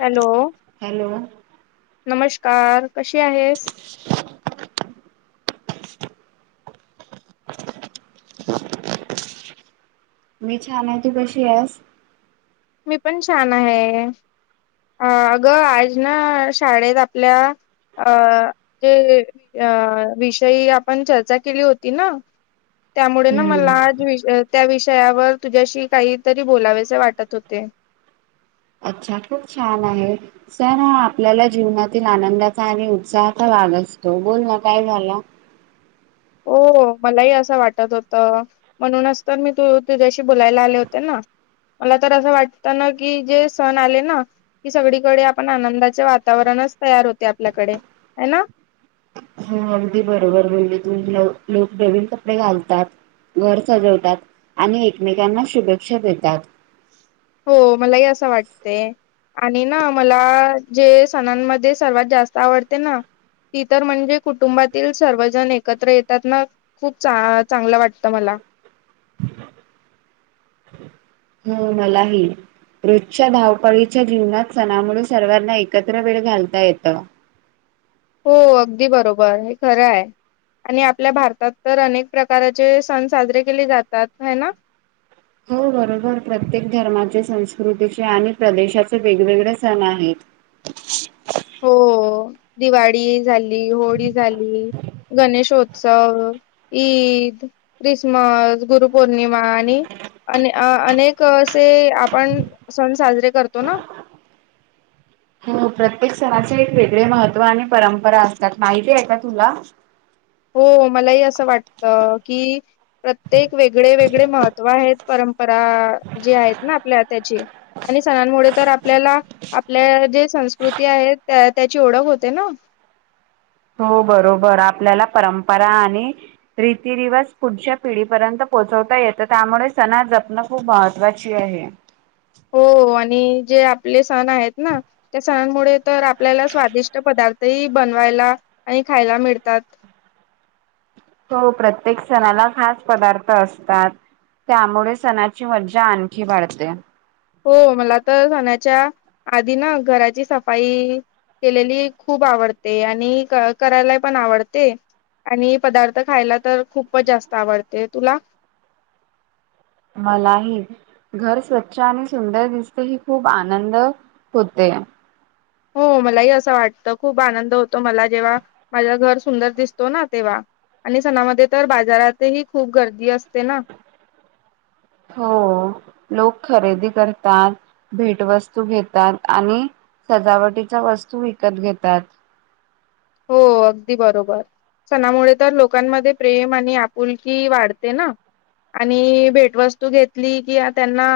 Hello, hello नमस्कार कशी आहेस. मी छान आहे. तू कशी आहेस. मी पण छान आहे. अ अग आज ना शाळेत आपल्या अ जे अ विषयी आपण चर्चा केली होती ना त्यामुळे ना मला हम्म, आज त्या विषयावर तुझ्याशी काहीतरी बोलावेसे वाटत होते. ते अच्छा, खूप छान आहे. सण हा आपल्याला जीवनातील आनंदाचा आणि उत्साहाचा भाग असतो. बोल ना काय झाल. हो मलाही असं वाटत होत. म्हणूनच तर मी तू तुझ्याशी बोलायला आले होते ना. मला तर असं वाटतं ना कि, जे सण आले ना कि सगळीकडे आपण आनंदाचे वातावरणच तयार होते आपल्याकडे. आहे ना. हगदी बरोबर बोलली तू. लोक नवीन कपडे घालतात. घर सजवतात. आणि एकमेकांना शुभेच्छा देतात. हो मलाही असं वाटते. आणि ना मला जे सणांमध्ये सर्वात जास्त आवडते ना ती तर म्हणजे कुटुंबातील सर्वजण एकत्र येतात ना. खूप चा चांगल वाटत मला. हम्म मलाही. रोजच्या धावपळीच्या जीवनात सणामुळे सर्वांना एकत्र वेळ घालता येत. हो अगदी बरोबर हे खरं आहे. आणि आपल्या भारतात तर अनेक प्रकारचे सण साजरे केले जातात. है ना. हो बरोबर. प्रत्येक धर्माचे संस्कृतीचे आणि प्रदेशाचे वेगवेगळे सण आहेत. [inaudible] हो दिवाळी झाली. होळी झाली. गणेशो सण ईद, क्रिसमस, गुरु पौर्णिमा आणि अ अनेक असे आपण सण साजरे करतो ना. हो प्रत्येक सणाचे एक वेगळे महत्त्व आणि परंपरा असतात. माहिती आहे का तुला. हो मलाही असं वाटत की प्रत्येक वेगळे वेगळे महत्त्व आहेत. परंपरा जी आहेत ना आपल्या त्याची. आणि सणांमुळे तर आपल्याला आपल्या जे संस्कृती आहे त्या त्याची ओळख होते ना. हो बरोबर. आपल्याला परंपरा आणि रीतीरिवाज पुढच्या पिढीपर्यंत पोहोचवता येत. त्यामुळे सणा जपणं खूप महत्त्वाची आहे. हो आणि जे आपले सण आहेत ना, त्या सणांमुळे तर आपल्याला स्वादिष्ट पदार्थ ती बनवायला आणि खायला मिळतात. हो प्रत्येक सणाला खास पदार्थ असतात. त्यामुळे सणाची मज्जा आणखी वाढते. हो. मला तर सण्याच्या आधी ना घराची सफाई केलेली खूप आवडते. आणि क करायला पण आवडते. आणि पदार्थ खायला तर खूपच जास्त आवडते. तुला मलाही. घर स्वच्छ आणि सुंदर दिसते. ही खूप आनंद होते. हो मलाही अस वाटत. खूप आनंद होतो. मला जेव्हा माझ घर सुंदर दिसतो ना तेव्हा. आणि सणामध्ये तर बाजारातही खूप गर्दी असते ना. हो लोक खरेदी करतात. भेटवस्तू घेतात. आणि सजावटीच्या वस्तू विकत घेतात. हो अगदी बरोबर. सणामुळे तर लोकांमध्ये प्रेम आणि आपुलकी वाढते ना. आणि भेटवस्तू घेतली कि, त्यांना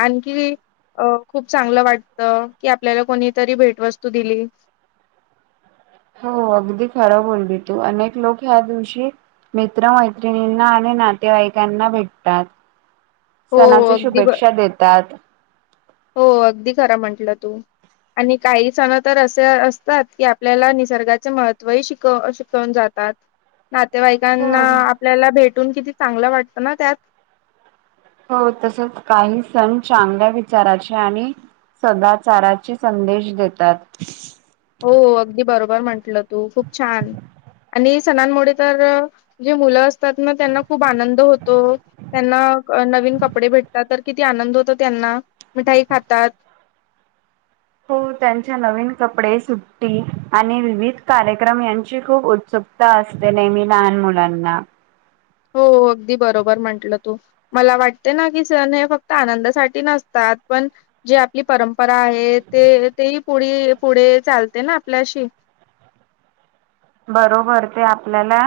आणखी अ खूप चांगलं वाटत की आपल्याला कोणीतरी भेटवस्तू दिली. हो अगदी खरं बोलली तू अनेक लोक ह्या दिवशी. मित्र मैत्रिणींना आणि नातेवाईकांना भेटतात. हो सणाच्या अगदी ब शुभेच्छा देतात. हो अगदी खरा म्हंटलं तू. आणि काही सण तर असे असतात की आपल्याला निसर्गाचे महत्त्वही शिकव शिकवून जातात. नातेवाईकांना आपल्याला भेटून किती चांगलं वाटतं ना त्यात. हो तसच काही सण चांगल्या विचाराचे आणि सदाचाराचे संदेश देतात. हो हो, अगदी बरोबर म्हंटलं तू खूप छान. आणि सणांमुळे तर जे मुलं असतात ना त्यांना खूप आनंद होतो त्यांना नवीन कपडे भेटतात तर किती आनंद होत त्यांना मिठाई खातात. हो त्यांच्या नवीन कपडे सुट्टी आणि विविध कार्यक्रम यांची खूप उत्सुकता. असते नेहमी लहान मुलांना. हो अगदी बरोबर म्हटलं तू. मला वाटते ना की सण हे फक्त आनंदासाठी नसतात पण. जी आपली परंपरा आहे ते तेही पुढ पुढे चालते ना आपल्याशी. बरोबर ते आपल्याला.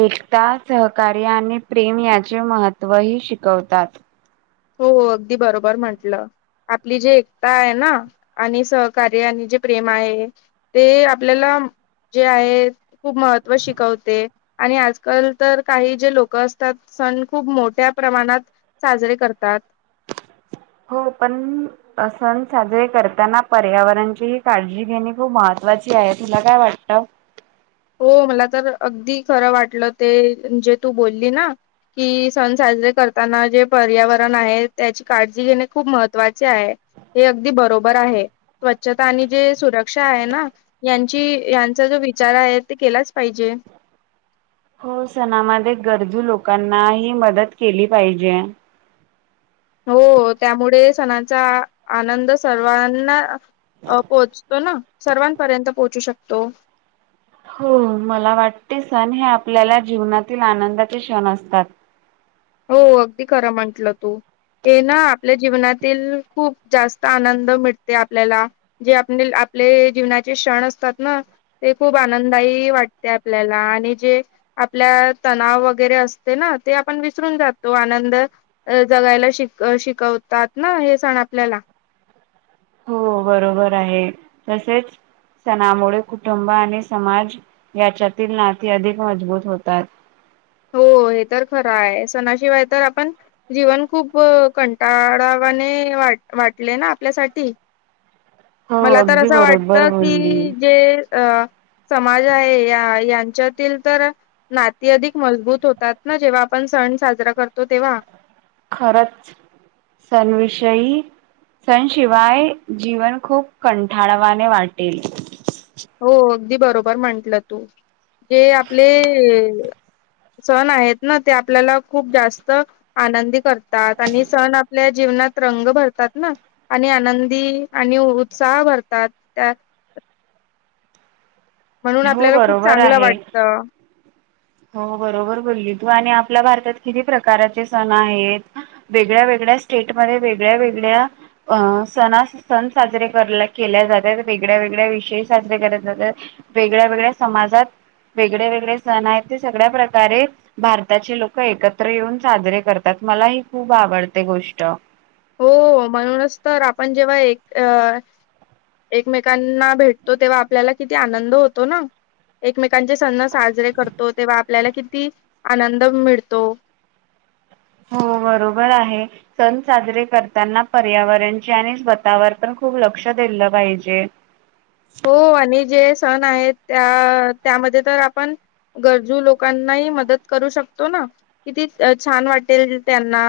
एकता सहकार्य आणि प्रेम याचे महत्त्व ही शिकवतात. हो अगदी बरोबर म्हटलं. आपली जी एकता आहे ना आणि सहकार्य आणि जे प्रेम आहे. ते आपल्याला जे आहे खूप महत्व शिकवते. आणि आजकाल तर काही जे लोक असतात सण खूप मोठ्या प्रमाणात साजरे करतात. तात हो पण सण साजरे करताना पर्यावरणची ही काळजी घेणे खूप महत्त्वाची आहे तुला काय वाटतं. हो मला तर अगदी खरं वाटलं ते जे तू बोलली ना! कि सण साजरे करताना जे पर्यावरण आहे त्याची काळजी घेणे खूप महत्त्वाचे आहे. हे अगदी बरोबर आहे. स्वच्छता आणि जे सुरक्षा आहे, ना यांची यांचा जो विचार आहे. ते केलाच पाहिजे. हो सणामध्ये गरजू लोकांनाही मदत केली पाहिजे. हो त्यामुळे सणाचा आनंद सर्वांना, अ पोहोचतोना सर्वांपर्यंत पोहोचू शकतो. हो मला वाटते सण हे आपल्याला जीवनातील आनंदाचे क्षण असतात. हो अगदी खरं म्हंटलं तू. हे ना आपल्या जीवनातील खूप जास्त आनंद मिटते आपल्याला. जे आपनील आपले जीवनाचे क्षण असतात ना! ते खूप आनंदाय वाटते आपल्याला आणि जे आपल्या तणाव वगैरे असते ना ते आपण. विसरून जातो. आनंद जगायला शिकवतात ना हे सण आपल्याला. हो बरोबर आहे तसेच. सणामुळे कुटुंब आणि समाज याच्यातील नाते अधिक मजबूत होतात. हो हे तर खरं आहे सणाशिवाय तर आपण. जीवन खूप कंटाळावाने वा वाटले ना आपल्यासाठी. हो मला तर अगदी असं वाटत बरोबर बोलली की जे. अ समाज आहे या यांच्यातील तर नाती अधिक मजबूत होतात ना जेव्हा आपण सण साजरा करतो तेव्हा. खरंच सणविषयी. सणशिवाय जीवन खूप कंठाळवाने वाटेल हो अगदी बरोबर म्हंटलं तू जे आपले सण आहेत ना ते आपल्याला खूप जास्त आनंदी करतात आणि सण आपल्या जीवनात रंग भरतात ना आणि आनंदी आणि उत्साह भरतात त्या म्हणून हो आपल्याला खूप बरोबर चांगलं आहे वाटतं. हो बरोबर बोलली तू आणि आपल्या भारतात किती प्रकारचे सण आहेत वेगळ्या वेगळ्या स्टेटमध्ये वेगळ्या वेगळ्या अं सणा सण साजरे केल्या जातात वेगळ्या वेगळ्या विषयी साजरे करत जातात वेगळ्या वेगळ्या समाजात वेगळे वेगळे सण आहेत ते सगळ्या प्रकारे भारताचे लोक एकत्र येऊन साजरे करतात मला ही खूप आवडते गोष्ट हो म्हणूनच तर आपण जेव्हा एक अ एकमेकांना भेटतो तेव्हा आपल्याला किती आनंद होतो ना एकमेकांचे सण् साजरे करतो तेव्हा आपल्याला किती आनंद मिळतो हो बरोबर आहे सण साजरे करताना पर्यावरणचे आणि स्वतःवर पण खूप लक्ष दिलं पाहिजे हो आणि जे सण आहेत त्या त्यामध्ये तर आपण गरजू लोकांनाही मदत करू शकतो ना किती अ छान वाटेल त्यांना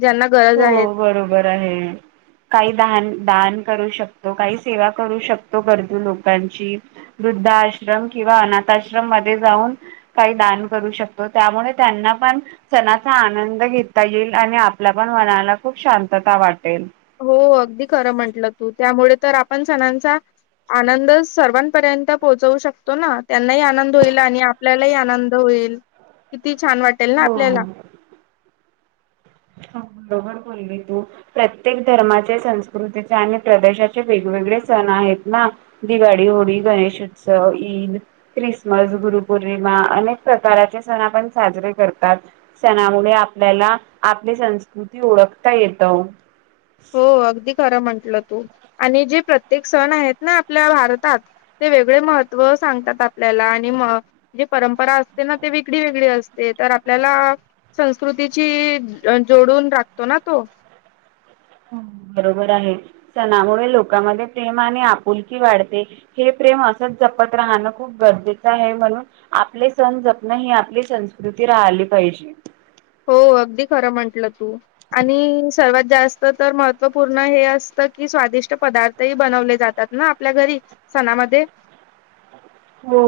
ज्यांना गरज हो आहेत. बरोबर आहे काही दाहाण दान करू शकतो काही सेवा करू शकतो गरजू लोकांची वृद्धा आश्रम किंवा अनाथ आश्रम मध्ये जाऊन काही दान करू शकतो त्यामुळे त्यांना पण सणाचा आनंद घेता येईल आणि आपला पण मनाला खूप शांतता वाटेल हो अगदी खरं म्हंटलं तू त्यामुळे तर आपण सणांचा आनंद सर्वांपर्यंत पोहोचवू शकतो ना त्यांनाही आनंद होईल आणि आपल्यालाही आनंद होईल किती छान वाटेल ना आपल्याला हो. ह बरोबर बोलली तू प्रत्येक धर्माचे संस्कृतीचे आणि प्रदेशाचे वेगवेगळे सण आहेत ना दिवाळी होळी गणेश उत्सव ईद ख्रिसमस गुरुपौर्णिमा अनेक प्रकाराचे सण आपण साजरे करतात सणामुळे आपल्याला आपली संस्कृती ओळखता येत हो अगदी खरं म्हंटलं तू आणि जे प्रत्येक सण आहेत ना आपल्या भारतात ते वेगळे महत्त्व सांगतात आपल्याला आणि मे परंपरा असते ना ते वेगळी वेगळी असते तर आपल्याला संस्कृतीची जोडून राखतो ना तो बरोबर आहे सणामुळे लोकांमध्ये प्रेम आणि आपुलकी वाढते हे प्रेम असंच जपत राहणं खूप गरजेचं आहे म्हणून आपले सण जपण ही आपली संस्कृती राहिली पाहिजे हो अगदी खरं म्हंटलं तू आणि सर्वात जास्त तर महत्त्वपूर्ण हे असतं की स्वादिष्ट पदार्थही बनवले जातात ना आपल्या घरी सणामध्ये हो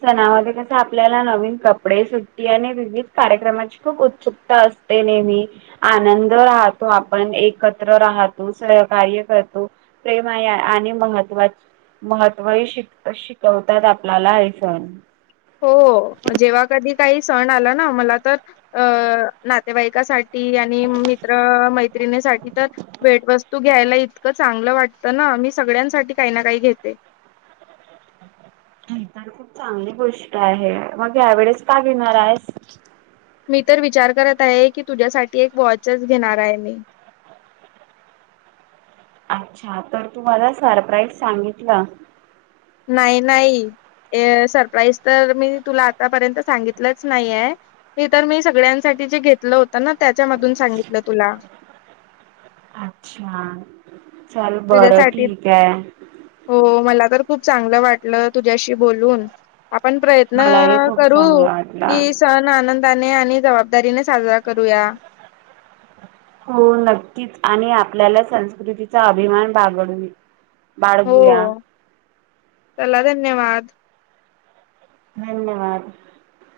सणामध्ये कस आपल्याला नवीन कपडे सुट्टी आणि विविध कार्यक्रमाची खूप उत्सुकता असते ते नेहमी आनंद राहतो आपण एकत्र राहतो सहकार्य करतो प्रेमा आणि महत्वा महत्त्वही शिक शिकवत आपल्याला आहेफोन हो जेव्हा कधी काही सण आला ना मला तर अ नातेवाईकासाठीठी आणि मित्र मैत्रिणीसाठी तर भेटवस्तू घ्यायला इतकं चांगलं वाटतं ना मी सगळ्यांसाठी काही ना काही घेते नाही तर खूप चांगली गोष्ट आहे मग यावेेळेस का घेणार आहेस मी तर विचार करत आहे की तुझ्यासाठी एक वॉचच घेणार आहे मी अच्छा तर तू मला सरप्राईज सांगितला नाही नाही सरप्राईज तर मी तुला आतापर्यंत सांगितलंच नाहीय हे तर मी सगळ्यांसाठी जे घेतलं होतं ना त्याच्यामधून सांगितलं तुला अच्छा चल बरं तुझ्यासाठी ठीक आहे हो मला तर खूप चांगलं वाटलं तुझ्याशी बोलून आपण प्रयत्न मलाही खूप करू चांगलं की वाटलं सण आनंद आणि जबाबदारीने साजरा करूया हो नक्कीच आणि आपल्याला संस्कृतीचा अभिमान बागडवी बाळगूया हो चला धन्यवाद धन्यवाद